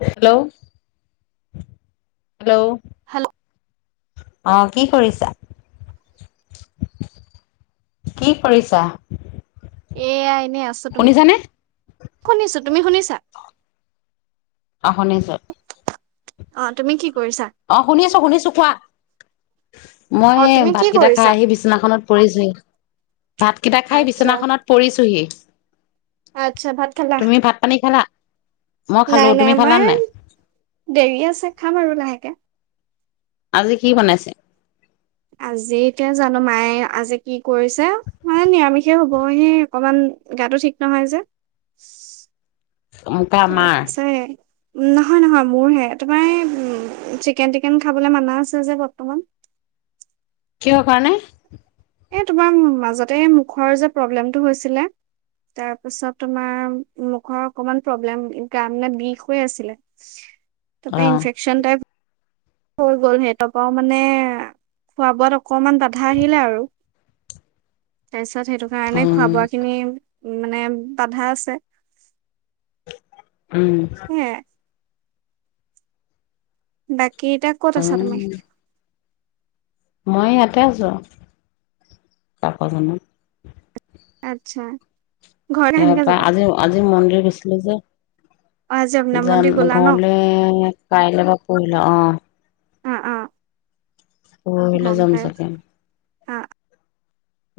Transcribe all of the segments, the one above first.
Hello hello hello অ' কি কৰিছা কি কৰিছা। এয়াই এনে আছো তুমি শুনিছানে? শুনিছো তুমি শুনিছা, আহনে যত, অ তুমি কি কৰিছা অ' শুনি আছো শুনিছো খোৱা। অ মই তুমি কি ভাতকেইটা খাই কৰিছা আহি বিচনাখনত পৰিছোহ, ভাতকেইটা খাই আচ্ছা বিচনাখনত পৰিছোহি। আচ্ছা ভাত খালা তুমি ভাত পানী খালা। মই খালো নাই নাই তুমি খালা আমাৰ নাই দেৰি আছে খাম আৰু লাহেকে, আজি কি বনাইছে, আজিকে জানো মায়ে আজি কি কৰিছে মানে নিৰামিষেই হ'বহি অকমান গাটো ঠিক নহয় যে, কা মাৰ তপছে নহয় নহয় মোৰহে তোমাৰ উ চিকেন টিকেন খাবলৈ মানা আছে যে বৰ্তমান, কিহ কাৰানে এ তোমাৰ মাজতে মুখৰ যে প্ৰব্লেমটো হৈছিলে তাৰপিছত তোমাৰ মুখৰ অকমান প্ৰব্লেম গানানে বিষ হৈ আছিলে, অ তাৰপ ইনফেকশন টাইপ হৈ গ'ল সিহঁতৰ পৰাও মানে খোৱা বোৱাত, অকণমান বাধা আহিলে আৰু তছ তাৰছত সেইটো কাৰণে খোৱা উম বোৱা খিনি, উ মানে বাধা আছে। উম! ! সেয়াই বাক কেইটা ক'ত আছা তুমি? উম মই ইয়াতে আছোঁ আৰু কাকজানত, আচ্ছা, ঘৰলে এ সেনেকে প যাবা আজি আজি মন্দিৰ গৈছিলোঁ যে, অ আজি অগ্নিনাভ জাম মন্দিৰ গ'লা ন ঘৰলে কাইলৈ বা পৰহিলে আহ, অ' অ' পৰোহিলে গম যাম পাই চাকে, অ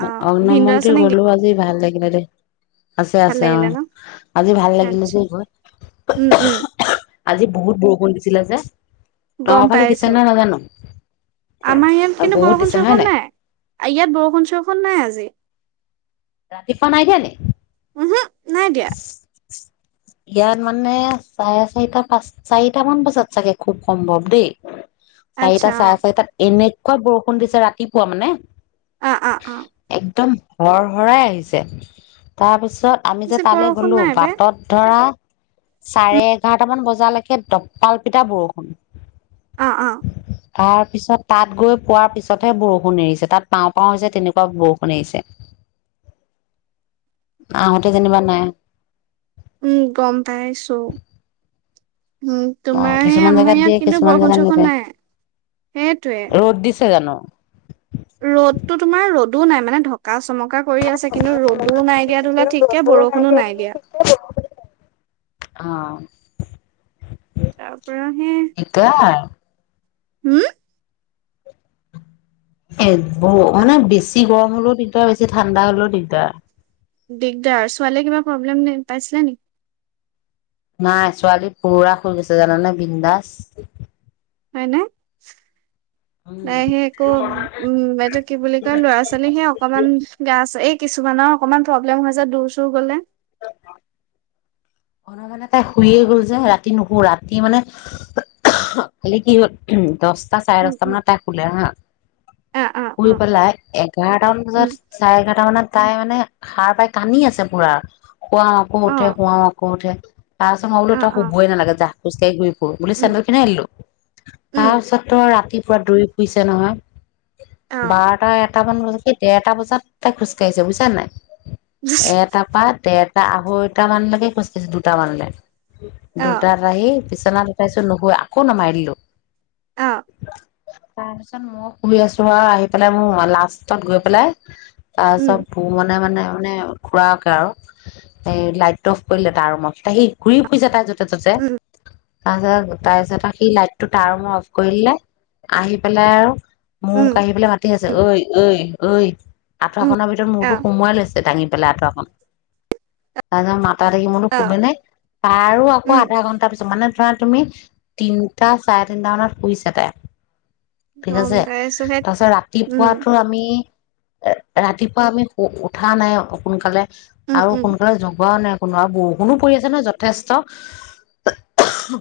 অ অগ্নিনাভ‌ ভিনদেউ আছে মন্দিৰ নেকি গলো আজি ভাল। একে আছে ভাল আছে অ লাগিলে ন আজি ভাল লাগিলে আচ্ছা দেই গৈ, উম উম আজি বহুত বৰষুণ দিছিলে যে, তহঁতৰ গম ফালে দিছে পাইছো নে নাজানো আমাৰ ইয়াত কিন্তু বহুত বৰষুণ দিছে হয় চৰষুণ নাই ইয়াত বৰষুণ চ নাই আজি! ৰাতিপুৱা নাই দিয়ানি উহু নাই দিয়া ইয়াত মানে চাৰে চাৰিটা পাঁচ চাৰিটা মান বজাত চাগে খুব সম্ভৱ দেই, আচ্ছা চাৰিটা চাৰেচাৰিটাট এনেকোৱা, বৰষুণ দিছে ৰাতিপুৱা মানে, অ অ অ অ একদম, ঘ, ভৰাই আহিছে তাৰপিছত, পিছত আমি যে পিছে তালৈ বৰষুণ গ'লো নাই পাই বাটত ধৰা চাৰে এঘাৰটামান বজালৈকে দপালপিতা বৰষুণ অ অ' তাৰ পিছত তাত গৈ পোৱাৰ পিছতহে বৰষুণ এৰিছে তাত পাওঁ পাওঁ হৈছে তেনেকুৱা বৰষুণ এৰিছে, আহহোঁতে যেনিবা নাই, উম গম পাইছো। উ অ তোমাৰ কিছুমান জেগাত আমাৰ দিয়ে ইয়াত কিন্তু কিছুমান বৰষুণ জেগাত চৰষুণ নিদিয়ে নাই সেইটোৱে, যানো ৰ'দতো তোমাৰ ৰ'দো নাই মানে ঢকা, চমকা কৰি আছে কিন্তু ৰ'দোও নাই দিয়া ধৰিলোৱা ঠিককে বৰষুণো নাই দিয়া। আহ! তাৰ পৰা সে, হম! এ ব মানে বেছি গৰম হ'লেও দিগদাৰ বেছি ঠাণ্ডা হ'লেও দিগদাৰ, দিগদাৰ ছোৱালীয়ে কিবা প্ৰব্লেম পাইছিলে নেকি নাই ছোৱালী পুৰৰা শুই গৈছে জানানে বিনন্দাস হয়নে? উম নাইহে একো উম বাইদে কি বুলি কয় ল'ৰা ছোৱালীহে অকমান গা আ এই, কিছুমানৰ অকনমান প্ৰব্লেম হৈ হৈছে, দূৰ চুৰ গ'লে। অ মানে তাই শুইয়ে গ'ল যে ৰাতি নুশো ৰাতি মানে খালি কি হ'ল উ দহটা চাৰে উম দশটা উম মানত তাই শুলে হা অ অ শুই অ পেলাই এঘাৰটান উম বজাত চাৰে এঘাৰ তাৰমানানে তাই মানে সাৰ পাই কান্ি আছে পুৰাৰ খুৱাও আকৌ উঠে খুৱাওক, কৰ উঠে তাৰ পাছত মই বোলো তো শুবই নালাগে জাহ খোজ কঢ়ি ঘূৰি ফুৰো বুলি চেন্দু খিনি আনিলো তাৰ পিছত তোৰ ৰাতি পুৰা দৌৰি ফুৰিইছে নহয়। বটা এক এটাামান বজাত সেই দেৰ এটা বজাত তাই খোজকাঢ়ি বুজছা নাই। এটা পাত তেৰটা আঢ়ৈটা মানলৈকে, দিছ দুটা মানলে দুটাৰ আহি বিচ বিচনা উটাইছো নুহৈ আকৌ নমাৰিলো, অ। তাৰ পিছত মই ফুৰি আছো আৰু আহি পেলাই মোক লাষ্টত গৈ পেলাই তাৰপিছত চব ভ মানে মানে মানে খুৰাকে আৰু এই লাইট, কৰিলে তাৰ ৰুমত সি ঘূৰি ফুৰিছে তাৰ যদি ঠততে। তাৰপিছত তাৰপিছত সি লাইটটো তাৰ মই অফ কৰিলে আহি পেলাই আৰু মোক আঢ়ি পে লাই মাতি আছে ঐ ঐ ঐ কথাৰখনৰ ভিতৰত মূতো সোমাইৈছোঙি, পেলাই আকন তাৰ পিছত তাতি মোৰতো খুবে নে তাৰো আকৌ আধা ঘণ্টা পিছত মানে তুমি তিনিটা চাৰে তিনটা মানত শুইছা চাগে ঠিক আছে। পাইছো সেই তাৰপিছত উম ৰাতিপুৱাতো আমি এ ৰাতিপুৱা আমি উঠা নাই সোনকালে উম আৰু উম সোনকালে জোগোৱাও নাই শুনোৱা বৰষুণো পৰি আছে ন যথেষ্ট।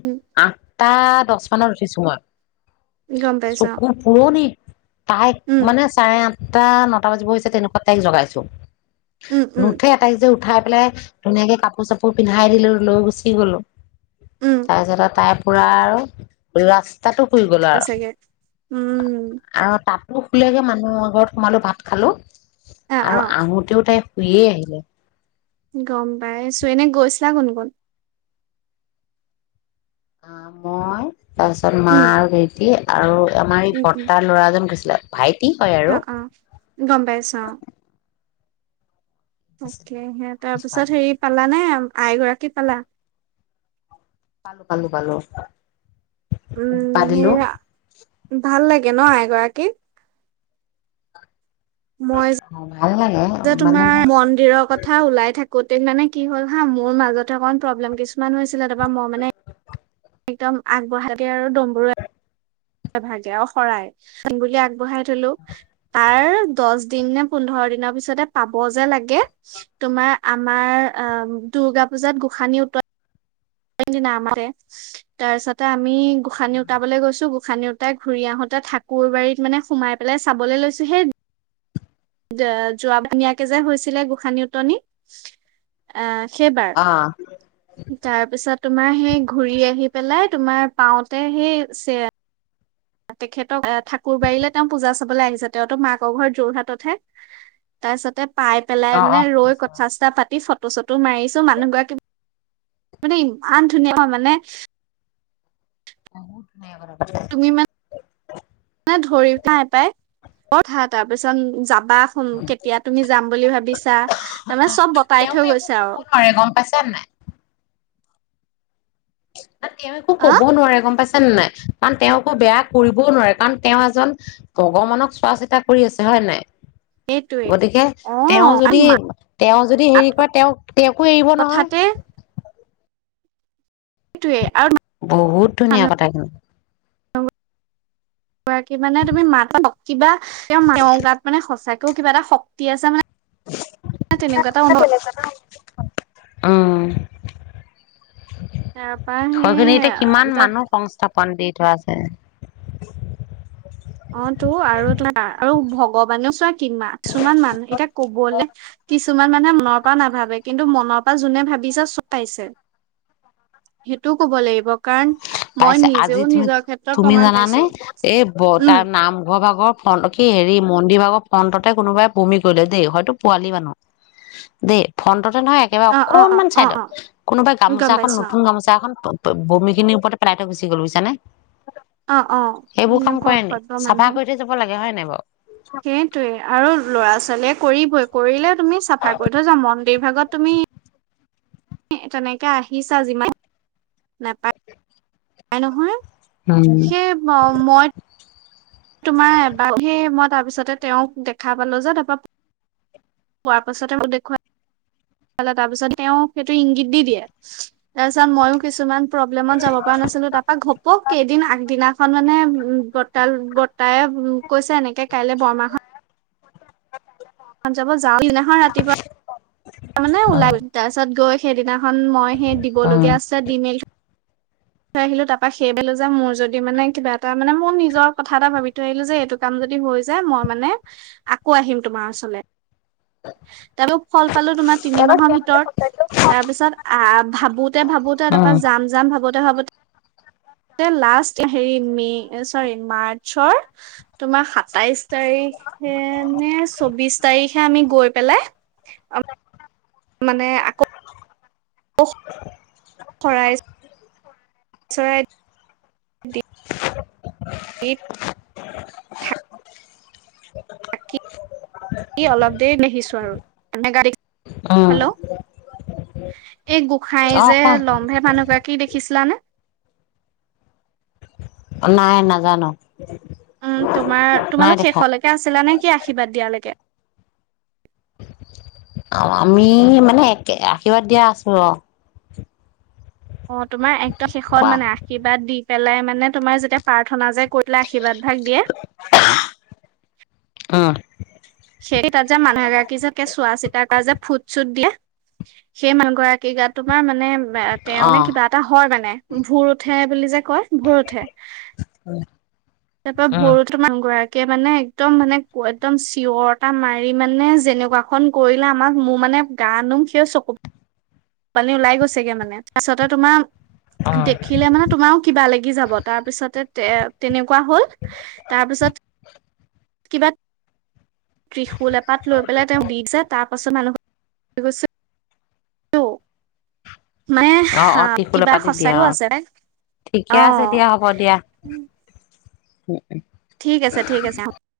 উম আহ! তাত দহ মানত উঠিছো মই গম পাইছো অ চকো [unintelligible] তাইক উম মানে চাৰে টা নটা বাজিব হৈছে তেনেকুৱাত তাইক জগাইছো। উম উম নুঠে তাইক যে উঠাই লে [inaudible] ধুনীয়াকে কাপোৰ চাপোৰ পিন্ধাই দিলো লৈ গুচি গ'লো, উম তাৰ পিছত আউ তাই [inaudible] লাষ্ট তাতো শুই গ'লো আৰু চাগে উম আৰু তাত দু খুলীয়াকে মানুহৰ ঘৰত সোমালো ভাত খালো আ আ আৰু আহোতেও তাই শুইয়ে আহিলে গম পাইছো এনে গৈছিলা কোন কোন? আ মই তাৰপিছত মা উম আৰু ভাইটিয়ে আৰু, আমাৰ এই উম উম বৰ্তাৰ ল'ৰা এজন গৈছিলে ভাইট অ অ, গম পাইছো অ' অকে তাৰ পিছত হেৰি পালানে? আই গৰাকী পালা? পালোঁ পালোঁ উম সেই সা [inaudible] ভাল লাগে ন এগৰাকীক? মই অ', ভাল লাগে যে মানে তোমাৰ মন্দিৰৰ কথা ওলাই থাক গোতে মানে কি হ'ল হা মোৰ মাজতে অকণ প্ৰব্লেম কিছু, মান হৈছিলে ৰ'বা মই মানে একদম আগবঢ়াকে আৰু দমবোৰে ভাগে অ শৰাই বুলি আগবঢ়াই থলো, তাৰ দহ দিন নে পোন্ধৰ দিনৰ পিছতে পাব যে লাগে তোমাৰ আমাৰ আহ দূৰ্গা পুজাত গোসানী উতোৱা না আমতে, তাৰপিছতে আমি গোসানী উটাবলৈ গৈছো গোসানী উঠাই ঘূৰি আহোতে ঠাকুৰ বাৰীত মানে সোমাই পেলাই চাবলৈ লৈছো সেই, যোৱা ধুনীয়াকে যে হৈছিলে গোসানী উটনি, আহ সেই, অ', তাৰপিছত তোমাৰ সেই ঘূৰি আহি পেলাই তোমাৰ পাওঁতে সেই চে তেখেতক আহ ঠাকুৰবাৰীলৈ তেওঁ পূজা চাবলৈ আহিছে তেওঁতো মাকৰ ঘৰ যোৰহাটতহে, তাৰছতে পাই পেলাই অ', মানে অ', ৰৈ কথা চথা পাতি ফটো ফটো চটো মাৰিছো মানুহগৰাকী মানে ইমান ধুনীয়া হয় মানে বহুত [inaudible] কৰা তুমি মা নে [unintelligible] কথা এটা তাৰ পিছত জা [unintelligible] কেতিয়া তুমি যাম বুলি ভাবিছা, তাৰমানে চব বতাই থৈ তেওঁতো একো গৈছে আও। ক'বও নোৱাৰে গম পাইছা নে তেওঁ একো অ ক'বও নোৱাৰে গম পাই [unintelligible] নাই, কাৰণ তেওঁ একো বেয়া কৰিবও নোৱাৰে কাৰণ তেওঁ এজন ভগৱানক চোৱা চিতা কৰি আছে হয়নে নাই? সেইটোৱে গতিকে অ তেওঁ আৰু যদি তেওঁ যদি মাত হেৰি কৰে তেওঁক তেওঁকো এৰিব নহয়। কথাতে সেইটোৱে আৰু বহুত ধুনীয়া মানুহ কথা কিন্তু [unintelligible] ৰাকী মানে তুমি মাত কিবা তেওঁ গাত মানে সঁচাকে কিবা এটা শক্তি আছে মানে তেনেকুৱা এটা অনুভৱ [unintelligible] উম। তাৰপৰা [unintelligible] এতিয়া কিমান সেই তাৰ মানুহ সংস্থাপন দি। [unintelligible] অ' টো আৰু [unintelligible] আৰু ভগৱানেও চোৱা, কি কিছুমান মানুহ এতিয়া ক'বলে কিছুমান মানুহে মনৰ পৰা নাভাবে কিন্তু মনৰ পৰা যোনে ভাবিছে চটাইছে, সেইটোও কব লাগিব। কাৰণ মই পাইছে আজি নিজেও তুমি নিজৰ ক্ষেত্ৰত তুমি প্ৰমণ জানানে পাইছোঁ। এই ব তাৰ নামঘৰ ভাগৰ ফোন [unintelligible] কি হেৰি, মন্দিৰ ভাগৰ ফণ্টত কোনোবাই বমি কৰিলে দেই, হয়তো পোৱালী মানুহ দেই, ফণ্টত নহয়, ওএকেবাৰে অ অ অ অকনমান অ চাইদত অ কোনোবা গম গামোচাখন পাইছো নতুন গামোচা এখন [unintelligible] বমি খিনিৰ ওপৰতে পেলাই থৈ গুচি গ'ল বুজিছাঁ নে? অ অ অ সেইবোৰ কাম এনেকুৱা কৰে নেকি? অসভ্য মানুহ চাফা কৰি থৈ যাব লাগে হয়নে বাৰু? সেইটোৱে আৰু ল'ৰা ছোৱালীয়ে কৰিবই কৰিলে তুমি চাফাই কৰি থৈ যোৱা মন্দিৰ ভাগত তুমি তেনেকে আহিছা যিমান [unintelligible] তাই নহয়। উম সেই ম মই তোমাৰ এবাৰ সেই মই তাৰ পিছতে তেওঁক দেখা পালোঁ যে তাৰ পা পোৱাৰ পাছতে মোক দেখুৱা [unintelligible] তাৰ পিছত তেওঁ সেইটো ইংগিত দি দিয়ে। তাৰ পিছত ময়ো কিছুমান প্ৰব্লেমত যাব পৰা নাছিলোঁ, তাৰ পা ঘপকে এদিন আগদিনাখন মানে বৰ্ত্তা বৰ্ত্তায়ে কৈছে এনেকে কাইলে বৰমাহঁত যাব [unintelligible] খন ৰাতিপুৱা তাৰ মানে ওলাই তাৰ পিছত গৈ। সেইদিনা। খন মই সেই উম দিবলগীয়া আছে দি মেলি থৈ। থৈ আহিলো তাৰপা সেইবেলা যাম মোৰ যদি মানে কিবা এটা মানে মোৰ নিজৰ কথা এটা ভাবি থৈ আহিলো যে এইটো কাম যদি হৈ যায় মই মানে আকৌ আহিম তোমাৰ ওচৰলৈ। তাৰপৰা ফল পালো তোমাৰ তিনি মাহৰ ভিতৰত তাৰ পিছত আহ ভাবোতে ভাবোতে উম তাৰপা যাম যাম ভাবোতে ভাবোতে। লাষ্ট হেৰি মে চৰি মাৰ্চৰ তোমাৰ সাতাইশ তাৰিখে নে চৌবিশ তাৰিখে আমি গৈ। পেলাই। মানে আকৌ। [unintelligible] শৰাই। চৰাই। দি। দি অলপ দেৰি ন আহিছো আৰু গাড় উম হেল্ল'। এই গোঁসাই অ যে কোৱা লম্ভে মানুহগৰাকী দেখিছিলা নে। নাই নাজানো। উম তোমাৰ নাই তোমালোক দেখা শেষলৈকে আছিলা নে। কি আশীৰ্বাদ দিয়ালৈকে। আমি মানে একে আশীৰ্বাদ দিয়া আছো অ। অ' তোমাৰ এক। শেষত কোৱা মানে আশীৰ্বাদ দি। পেলাই মানে তোমাৰ যেতিয়া প্ৰাৰ্থনা যে কৰিলে আশীৰ্বাদ ভাগ দিয়ে। উম সেই তাত যে মানুহ এ গৰাকী যে চোৱা চিতা কৰা যে ফুট চুট দিয়া সেই মানুহ গৰাকী গাত তোমাৰ মানে। অ তেওঁনে কিবা এটা হয় মানে। ভোৰ উঠে বুলি যে কয় ভোৰ উঠে। তাৰ উম পৰাৰ [unintelligible] গৰাকীয়ে মানে একদম মানে একদম চিঞৰ এটা মাৰি মানে যেনেকুৱাখনন কৰিলে আমাক মোৰ মানে গা নুম সেই চকু পানী ওলাই গৈছেগে মানে তাৰপিছতে তোমাৰ উম দেখিলে মানে তোমাৰও কিবা লাগি যাব তাৰপিছতে এ তেনেকুৱা। কোৱা হ'ল তাৰপিছত। কিবা। ত্ৰিশূুল এপাত লৈ পেলাই তেওঁ দি যায় তাৰ পাছত মানুহ গৈ। মানে হা অ-অ ত্ৰিশূল কিবা পাতি দিয়া সঁচাইও অ আছে অ ঠিকে আছে দিয়া হ'ব দিয়া। ঠিক আছে ঠিক আছে অ।